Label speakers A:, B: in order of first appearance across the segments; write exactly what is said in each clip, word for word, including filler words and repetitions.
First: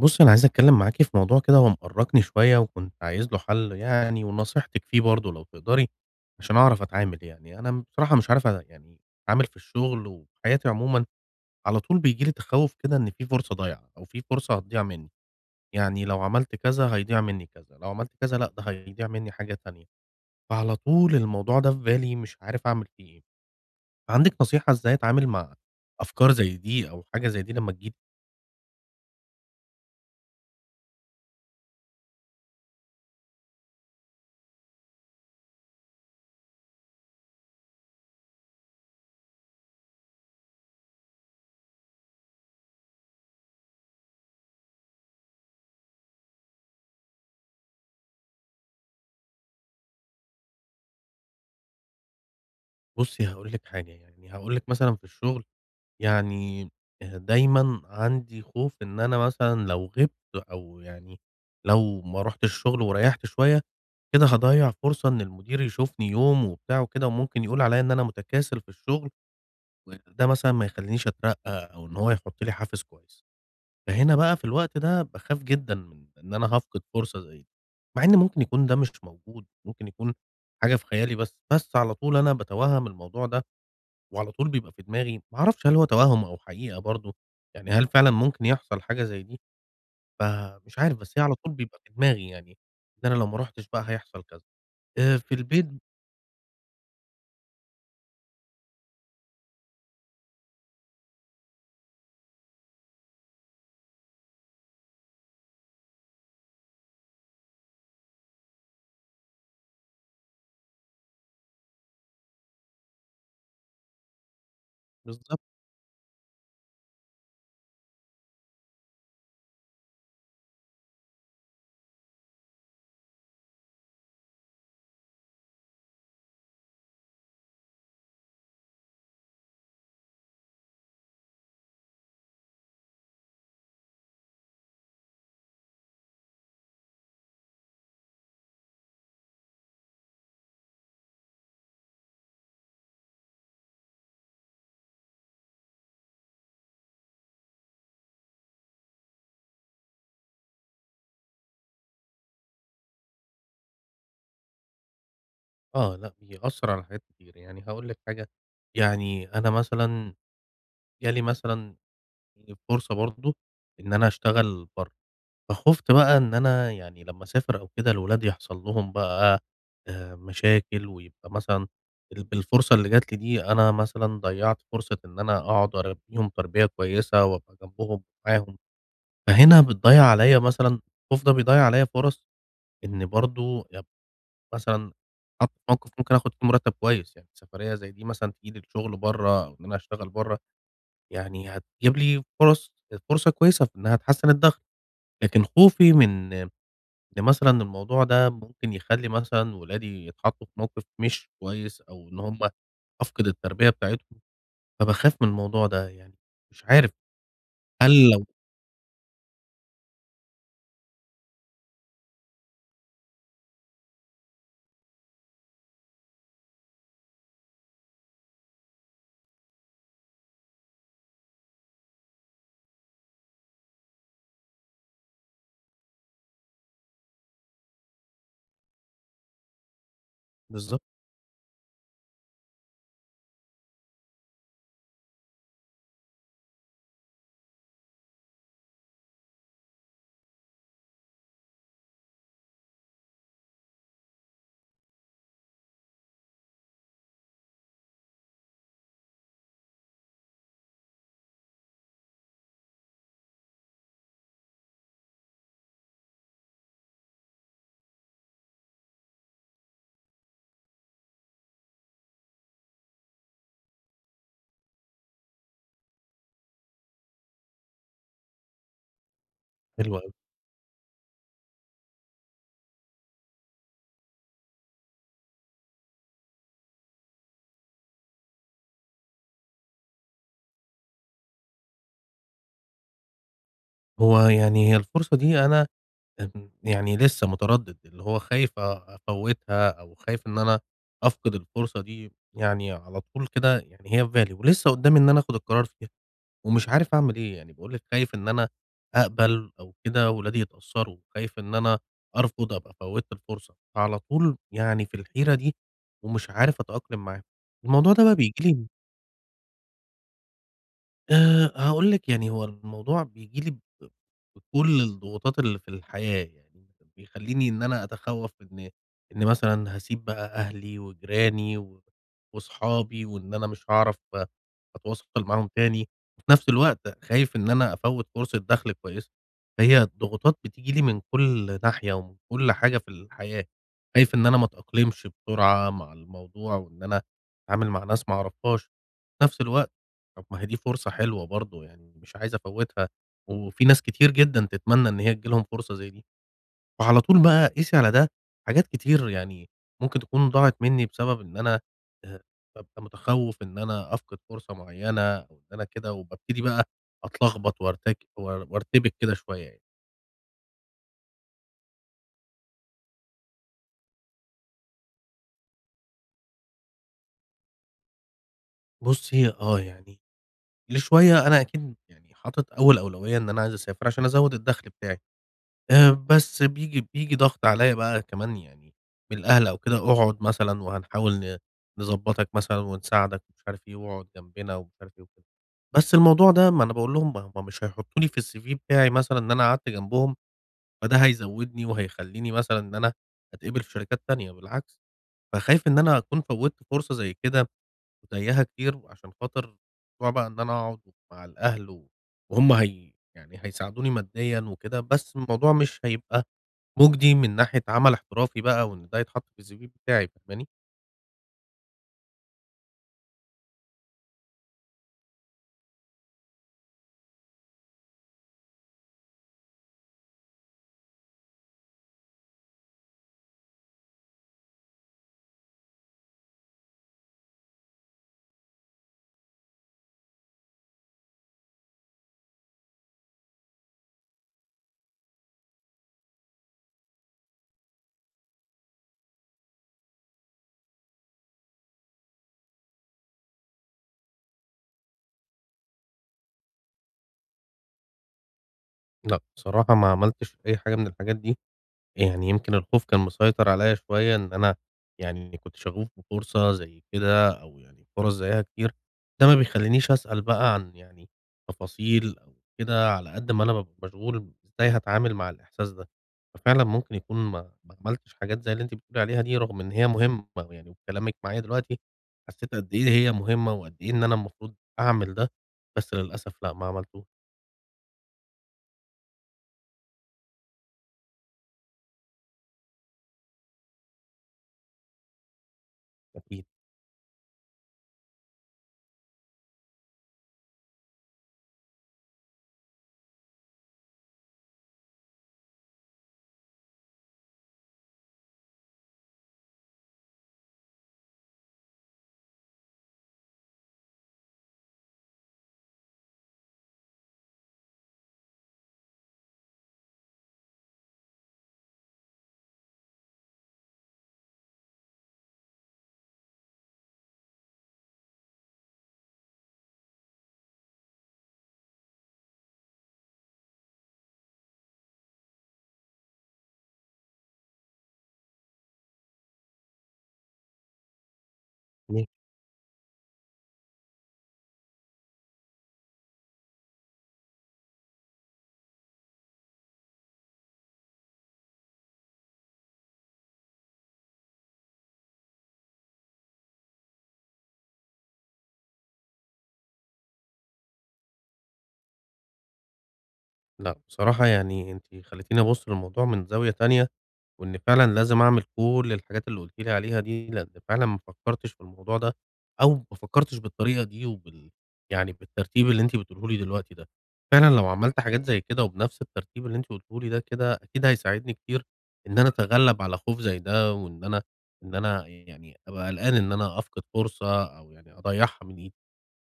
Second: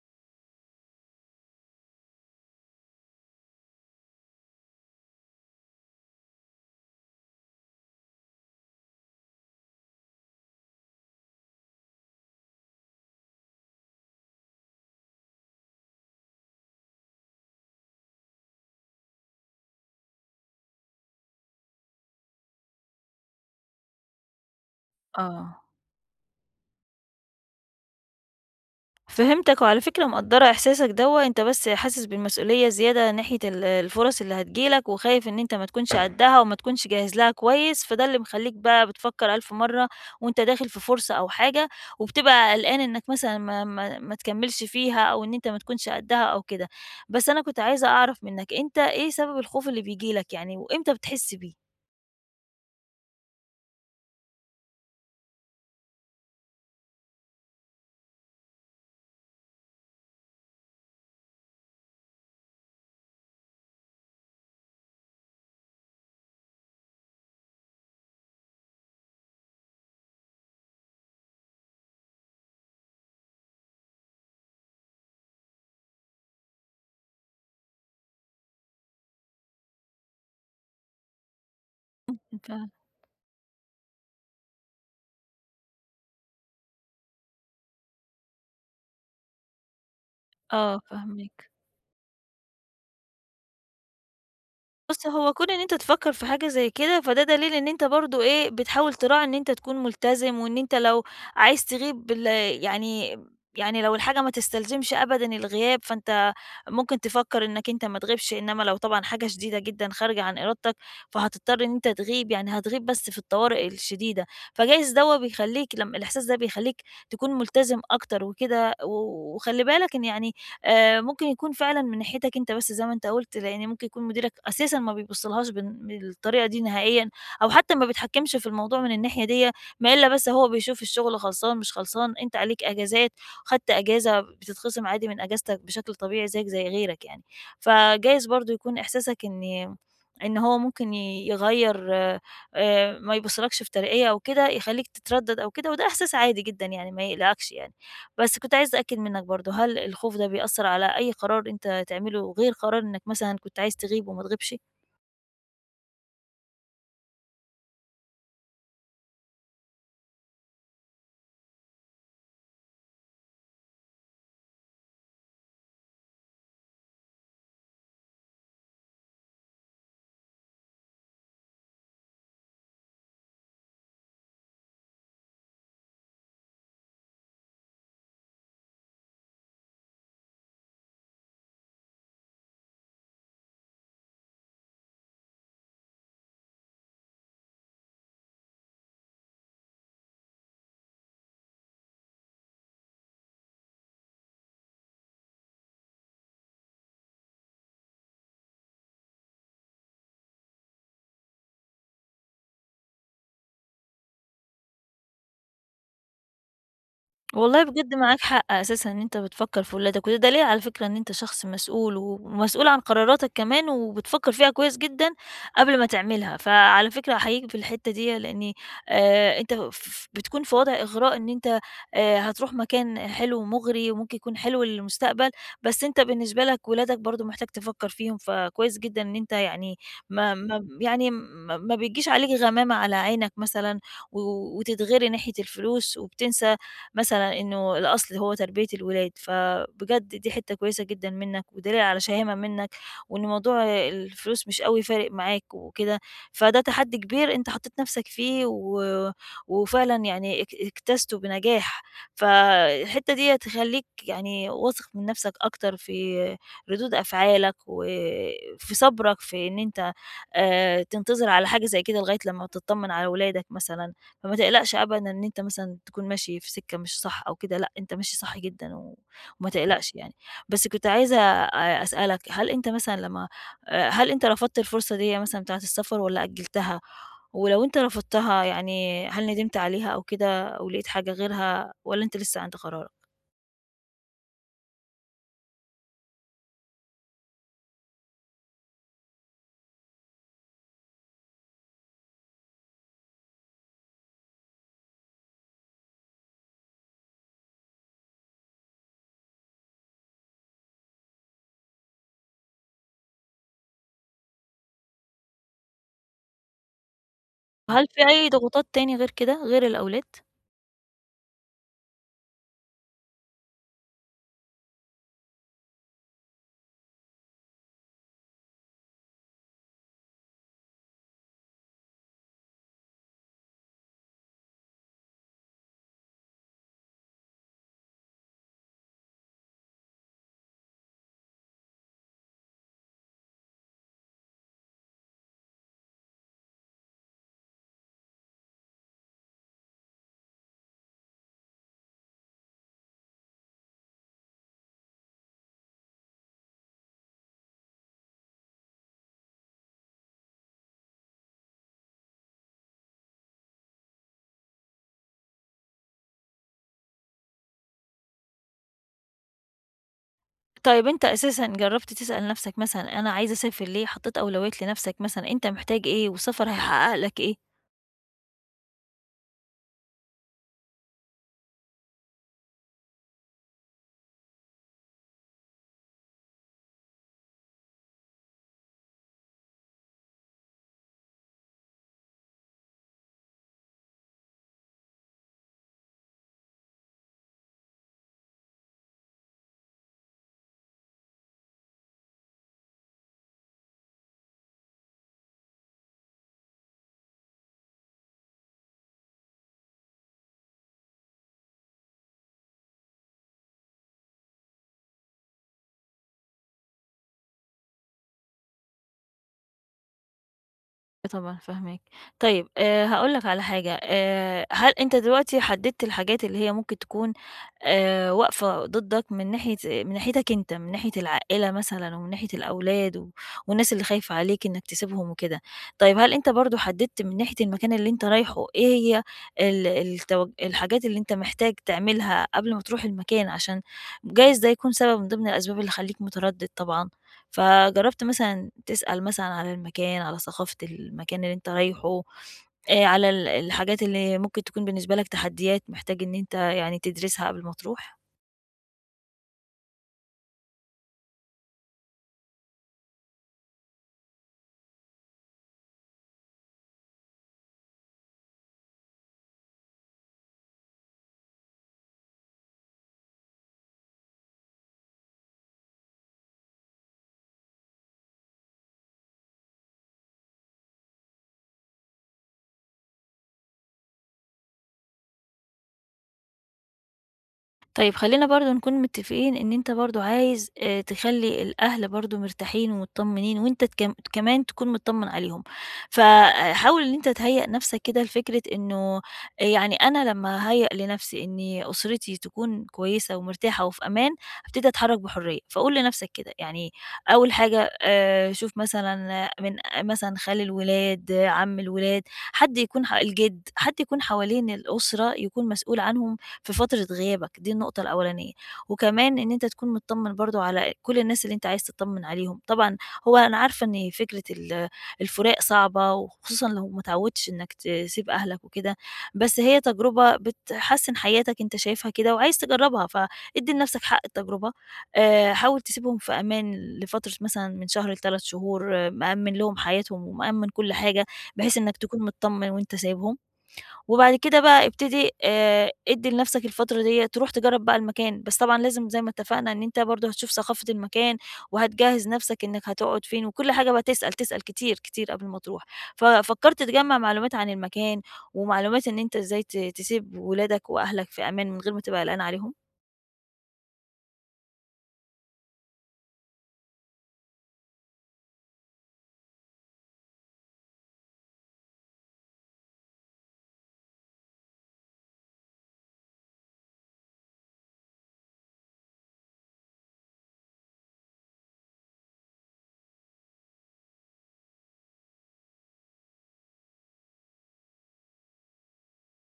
A: بُصّي، أنا عايز أتكلّم معاكِ في موضوع كده هو مأرّقني شوية وكنت عايز له حل يعني ونصيحتِك فيه برضه لو تقدري، عشان أعرف أتعامل يعني. أنا بصراحة مش عارف أ يعني أتعامل في الشغل وفي حياتي عمومًا، على طول بييجي لي تخوُّف كده إن في فرصة ضايعة أو في فرصة هتضيع منّي، يعني لو عملت كذا هيضيع منّي كذا، لو عملت كذا لأ، ده هيضيع منّي حاجة تانية، فعلى طول الموضوع ده في بالي مش عارف أعمل فيه إيه. عندِك نصيحة إزاي أتعامل مع
B: آه،
A: أفكار زي دي أو حاجة زي دي لمّا تيجي لي؟
B: فهمتك، وعلى فكرة مقدّرة إحساسك دوّة، أنت بس حاسس بالمسؤولية زيادة ناحية ال الفُرَص اللي هتيجي لك، وخايف إن أنت ما تكونش قدّها وما تكونش جاهز لها كويس، فده اللي مخلّيك بقى بتفكّر ألف مرّة وأنت داخل في فرصة أو حاجة، وبتبقى قلقان إنك مثلًا ما ما ما تكمّلش فيها أو إن أنت ما تكونش قدّها أو كده. بس أنا كنت عايزة أعرف منّك، أنت إيه سبب الخوف اللي بييجي لك يعني وإمتى بتحس بيه؟
A: بُصّي، هاقول لِك حاجة، يعني هاقول لِك مثلًا في الشغل يعني آآ دايمًا عندي خوف إن أنا مثلًا لو غِبت أو يعني لو ما رُحتش الشغل وريّحت شوية، كده هاضيّع فرصة إن المدير يشوفني يوم وبتاع وكده وممكن يقول عليّا إن أنا متكاسل في الشغل، و ده مثلًا ما يخلّينيش أترقّى أو إن هو يحُط لي حافز كويس. فهنا بقى في الوقت ده باخاف جدًا من إن أنا هافقد فرصة زي دي، مع إن ممكن يكون ده مش موجود، ممكن يكون حاجة في خيالي بس، بس على طول أنا
B: أنت
A: باتوهّم الموضوع ده وعلى طول بيبقى في دماغي، ما أعرفش هل هو توهُّم أو حقيقة برضه، يعني هل فعلًا ممكن يحصل حاجة زي دي؟ فمش
B: آه،
A: عارف، بس هي على
B: فاهماك.
A: طول بيبقى في دماغي يعني، إن أنا لو ما رُحتش بقى هيحصل كذا.
B: بُص،
A: آآ
B: هو
A: في
B: كون إن
A: البيت.
B: أنت تفكّر في حاجة زي كده، فده دليل إن أنت برضه إيه، بتحاول تراعي إن أنت تكون ملتزم، وإن أنت لو عايز تغيب بال يعني يعني لو الحاجة ما تستلزمش أبدًا الغياب، فأنت ممكن تفكّر إنك أنت ما تغيبش، إنما لو طبعًا حاجة شديدة جدًا خارجة عن إرادتك، فهتضطر إن أنت تغيب، يعني هتغيب بس في الطوارئ الشديدة، فجايز دوّة
A: بالضبط.
B: بيخلّيك لم الإحساس ده بيخلّيك تكون ملتزم أكتر وكده، و وخلّي بالك إن يعني آآ ممكن يكون فعلًا من ناحيتك أنت بس زي ما أنت قُلت، لإن ممكن يكون مديرك أساسًا ما بيبُصّلهاش بن بالطريقة دي نهائيًا، أو حتى ما بيتحكّمش في الموضوع من الناحية ديّة، ما إلا بس هو بيشوف الشغل خلصان مش خلصان، أنت عليك أجازات، خدت أجازة بتتخصم عادي من أجازتك بشكل طبيعي زيك زي غيرك يعني. فجايز برضه يكون إحساسك إن إن هو ممكن ي يغيّر آآ ما يبُصّلكش بترقية أو كده، يخلّيك تتردّد أو كده، وده إحساس عادي جدًا يعني ما يقلقكش يعني. بس كنت عايزة أتأكد منّك برضه، هل الخوف ده بيأثّر على أي قرار أنت تعمله غير قرار إنّك مثلًا كنت عايز تغيب وما تغيبش؟
A: آه، لأ بيأثّر على حاجات كتير، يعني هاقول لِك حاجة، يعني أنا مثلًا جه لي مثلًا فرصة برضه إن أنا أشتغل برّه. فخُفت بقى إن أنا يعني لمّا أسافر أو كده الولاد يحصل لهم بقى آآ مشاكل، ويبقى مثلًا ال بالفرصة اللي جات لي دي أنا مثلًا ضيّعت فرصة إن أنا أقعد أربّيهم تربية كويسة، وأبقى جنبهم ومعاهم، فهنا بتضيّع عليَّ مثلًا الخوف ده بيضيّع عليَّ فرص إن برضه أبقى مثلًا اتحط في موقف ممكن آخد فيه مرتب كويس، يعني سفرية زي دي مثلًا تيجي لي الشغل برّه، أو إن أنا أشتغل برّه، يعني هتجيب لي فرص فرصة كويسة في إنها تحسّن الدخل، لكن خوفي من إن مثلًا الموضوع ده ممكن يخلّي مثلًا ولادي يتحطّوا في موقف مش كويس أو إن هم أفقد التربية بتاعتهم، فباخاف من الموضوع ده يعني، مش عارف.
B: والله بجد
A: هل
B: معاك
A: لو
B: حق أساسًا إن أنت بتفكّر في ولادك، وده دليل على فكرة إن أنت شخص مسؤول، ومسؤول عن قراراتك كمان، وبتفكّر فيها كويس جدًا قبل ما تعملها، فعلى فكرة أحييك في الحتّة ديّة لإن آآ، أنت ف بتكون في وضع إغراء إن أنت آآ، هتروح مكان حلو ومغري، وممكن يكون حلو للمستقبل، بس أنت بالنسبة لك ولادك برضه محتاج تفكّر فيهم، فكويس جدًا إن أنت يعني ما ما
A: بالضبط،
B: يعني ما ما بيجيش عليك غمامة على عينك مثلًا، و وتتغري ناحية الفلوس، وبتنسى مثلًا إنه الأصل هو تربية الولاد، فبجد دي حتّة كويسة جدًا منّك، ودليل على شهامة منّك، وإن موضوع الفلوس مش أوي فارق معاك وكده، فده تحدّي كبير أنت حطّيت نَفْسك فيه و وفعلًا يعني اك اجتزته بنجاح، فالحتّة ديّة تخلّيك يعني واثق من نَفْسك أكتر في ردود أفعالك وفي صبرك في إن أنت آآ تنتظر على حاجة زي كده لغاية لمّا تطّمن على ولادك مثلًا. فما تقلقش أبدًا إن أنت مثلًا تكون ماشي في سكة مش صح أو كده، لأ، أنت ماشي صح جدًا و وما تقلقش
A: حلو أوي.
B: يعني. بس كنت عايزة أ أسألك، هل أنت مثلًا لمّا آآ، هل أنت رفضت الفرصة ديّة مثلًا بتاعة السفر والّا أجّلتها؟ ولو أنت رفضتها يعني هل ندمت عليها أو كده أو لقيت حاجة غيرها والّا أنت لسه عند قرارك؟
A: هو يعني هي الفرصة دي أنا امم، يعني لسه متردد، اللي هو خايف أ أفوّتها أو خايف إن أنا أفقد الفرصة دي، يعني على طول كده يعني هي في بالي ولسه قدّامي إن أنا آخد القرار فيها. ومش عارف أعمل إيه، يعني باقول لِك خايف إن أنا أقبل أو كده ولادي يتأثّروا، خايف إن أنا أرفض أبقى فوّتّ الفرصة، فعلى طول يعني في الحيرة دي ومش عارف أتأقلم معاها.
B: وهل
A: الموضوع ده
B: في
A: بقى
B: أي
A: بييجي
B: ضغوطات
A: لي.
B: تاني غير كده، غير الأولاد؟
A: آآ هاقول لِك يعني هو الموضوع بييجي لي ب بكل الضغوطات اللي في الحياة، يعني بيخلّيني إن أنا أتخوّف إن إن مثلًا هاسيب بقى أهلي وجيراني و وصحابي وإن أنا مش هاعرف أتواصل معاهم تاني، وفي نفس الوقت خايف إن أنا أفوّت فرصة دخل كويسة، فهي الضغوطات بتيجي لي من كل ناحية ومن كل حاجة في الحياة، خايف إن أنا ما أتأقلمش بسرعة مع الموضوع وإن أنا أتعامل مع ناس ما أعرفهاش، في نفس الوقت طب ما هي دي فرصة حلوة برضه، يعني مش عايز أفوّتها، وفي ناس كتير جدًا تتمنى إن هي تيجي لهم فرصة زي دي، وعلى طول بقى قيسي على ده حاجات كتير يعني ممكن تكون ضاعت منّي بسبب إن أنا آآ، بابقى متخوّف إن أنا أفقد فرصة معيّنة أو إن أنا كده، وبابتدي بقى أتلخبط وأرتك وار وارتبك كده شوية يعني.
B: طيب أنت أساسًا جرّبت تسأل نَفْسك مثلًا أنا عايز أسافر ليه، حطيت أولويات لنَفْسك مثلًا أنت محتاج إيه والسفر هيحقق لك إيه؟
A: بُصّي، آه يعني لشوية أنا أكيد يعني حاطط أول أولوية إن أنا عايز أسافر عشان أزوّد الدخل بتاعي. آآ بس بييجي بييجي ضغط عليّا بقى كمان يعني من الأهل أو كده، اقعد مثلًا وهنحاول ن نضبّطك مثلًا ونساعدك ومش عارف إيه واقعد جنبنا ومش عارف إيه وكده. بس الموضوع ده ما أنا باقول لهم ما هم مش هيحطّوا لي في الCV بتاعي مثلًا إن أنا قعدت جنبهم، فده هيزوّدني وهيخلّيني مثلًا إن أنا أتقبل في شركات تانية بالعكس، فخايف إن أنا أكون فوّتّ فرصة زي كده وتايهها كتير عشان خاطر موضوع بقى إن أنا أقعد مع الأهل و وهم هي يعني هيساعدوني ماديًا وكده، بس الموضوع مش هيبقى مُجدي من ناحية عمل احترافي بقى وإن ده يتحط في الCV بتاعي، فاهماني؟
B: آه طبعًا فاهماك. طيب آآ هاقول لك على حاجة، آآ هل أنت دلوقتي حددت الحاجات اللي هي ممكن تكون آآ واقفة ضدك من ناحية من ناحيتك أنت، من ناحية العائلة مثلًا ومن ناحية الأولاد و والناس اللي خايفة عليك إنك تسيبهم وكده. طيب هل أنت برضه حددت من ناحية المكان اللي أنت رايحه إيه هي ال التوج الحاجات اللي أنت محتاج تعملها قبل ما تروح المكان عشان جايز ده يكون سبب من ضمن الأسباب اللي تخلّيك متردد طبعًا؟ فجرّبت مثلًا تسأل مثلًا على المكان، على ثقافة المكان اللي أنت رايحه، آآ على ال الحاجات اللي ممكن تكون بالنسبة لك تحديات محتاج إن أنت يعني تدرسها قبل ما تروح؟
A: لأ، بصراحة ما عملتش أي حاجة من الحاجات دي، يعني يمكن الخوف كان مسيطر عليَّ شوية إن أنا يعني كنت شغوف بفرصة زي كده أو يعني فرص زيها كتير، ده ما بيخلّينيش أسأل بقى عن يعني تفاصيل أو كده على قد ما أنا بابقى مشغول إزاي هاتعامل مع الإحساس ده، ففعلًا ممكن يكون ما ما عملتش حاجات زي اللي أنتِ بتقولي عليها دي رغم إن هي مهمة يعني وبكلامِك معايا دلوقتي حسيت قد إيه هي مهمة وقد إيه إن أنا المفروض أعمل ده، بس للأسف لأ ما عملتوش.
B: طيب خلّينا برضه نكون متّفقين إن أنت برضه عايز آآ تخلّي الأهل برضه مرتاحين ومتطمنين وأنت تكم كمان تكون متطمن عليهم،
A: أكيد.
B: فحاول إن أنت تهيّأ نَفْسك كده لفكرة إنه آه، يعني أنا لمّا أهيّأ لنَفْسي إني أسرتي تكون كويسة ومرتاحة وفي أمان، هابتدي أتحرّك بحرية، فقُل لنَفْسك كده، يعني أول حاجة آآ شوف مثلًا آه، من آه، مثلًا خال الولاد، آه، عَم الولاد، حد يكون ح الجِد، حد يكون حوالين الأسرة يكون مسؤول عنهم في فترة غيابك، دي النقطة الأولانية، وكمان إن أنت تكون متطمن برضه على كل الناس اللي أنت عايز تتطمن عليهم، طبعًا هو أنا عارفة إن فكرة ال الفراق صعبة، وخصوصًا لو ما اتعودتش إنك تسيب أهلك وكده، بس هي تجربة بتحسّن حياتك أنت شايفها كده وعايز تجربها، فادّي لنفسك حق التجربة، آآ، حاول تسيبهم في أمان لفترة مثلًا من شهر لثلاثة شهور، آه، مأمن لهم حياتهم ومأمن كل حاجة، بحيث إنك تكون متطمن وأنت سايبهم. وبعد كده بقى ابتدي آآ ادّي لنفْسك الفترة ديّة تروح تجرّب بقى المكان، بس طبعًا لازم زي ما اتفقنا إن أنت برضه هتشوف ثقافة المكان، وهتجهّز نفْسك إنك هتقعد فين، وكل حاجة بقى تسأل، تسأل كتير، كتير قبل ما تروح. ففكّرت تجمّع معلومات عن المكان، ومعلومات إن أنت إزاي ت تسيب ولادك وأهلك في أمان من غير ما تبقى قلقان عليهم؟
A: لأ، بصراحة يعني أنتِ خلّيتيني أبُص للموضوع من زاوية تانية، وإن فعلًا لازم أعمل كل الحاجات اللي قُلتِ لي عليها دي، لإن فعلًا ما فكّرتش في الموضوع ده، أو ما فكّرتش بالطريقة دي وبال يعني بالترتيب اللي أنتِ بتقوله لي دلوقتي ده. فعلًا لو عملت حاجات زي كده وبنفس الترتيب اللي أنتِ قُلته لي ده كده، أكيد هيساعدني كتير إن أنا أتغلّب على خوف زي ده، وإن أنا إن أنا يعني أبقى قلقان إن أنا أفقد فرصة أو يعني أضيّعها من إيدي.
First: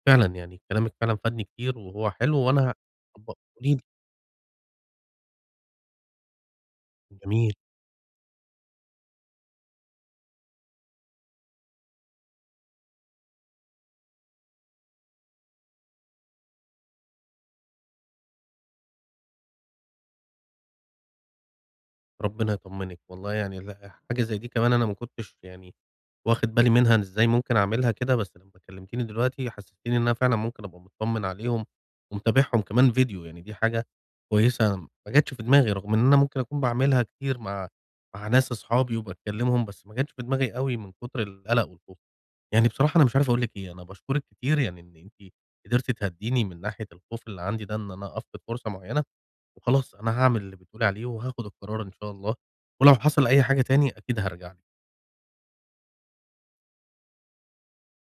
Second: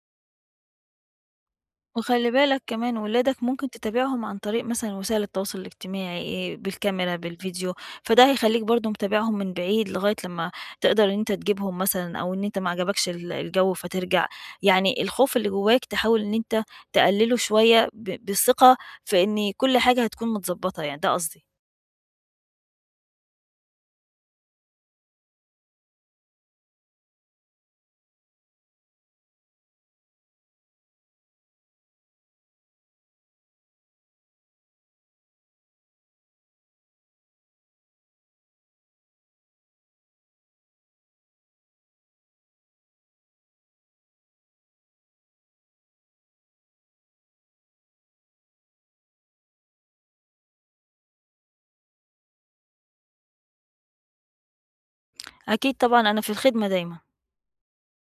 A: فعلًا يعني كلامِك فعلًا فادني كتير وهو
B: وخلّي
A: حلو،
B: بالك
A: وأنا
B: كمان
A: هاطبّقه.
B: ولادك ممكن
A: قولي لي.
B: تتابعهم عن طريق مثلًا وسائل التواصل الاجتماعي، إيه، بالكاميرا،
A: جميل.
B: بالفيديو، فده هيخلّيك برضه متابعهم من بعيد لغاية لمّا تقدر إن أنت تجيبهم مثلًا أو إن أنت ما عجبكش ال الجو فترجع، يعني الخوف اللي جواك تحاول إن أنت تقلّله شوية ب بالثقة في إن كل حاجة هتكون متضبّطة يعني، ده قصدي.
A: ربنا يطمّنِك، والله يعني لأ حاجة زي دي كمان أنا ما كنتش يعني واخد بالي منها إن إزاي ممكن أعملها كده، بس لمّا كلّمتيني دلوقتي حسّستيني إن أنا فعلًا ممكن أبقى متطمّن عليهم ومتابعهم كمان فيديو، يعني دي حاجة كويسة أنا ما جاتش في دماغي، رغم إن أنا ممكن أكون باعملها كتير مع مع ناس أصحابي وباكلّمهم، بس ما جاتش في دماغي أوي من كتر القلق والخوف. يعني بصراحة أنا مش عارف أقول لِك إيه، أنا باشكرِك كتير يعني إن أنتِ قدرتِ تهدّيني من ناحية الخوف اللي عندي ده إن أنا أفقد فرصة معيّنة، وخلاص أنا هاعمل اللي بتقولي عليه وهاخد القرار إن شاء الله، ولو حصل أي حاجة تاني أكيد هارجع لِك.
B: أكيد طبعًا أنا في الخدمة دايمًا.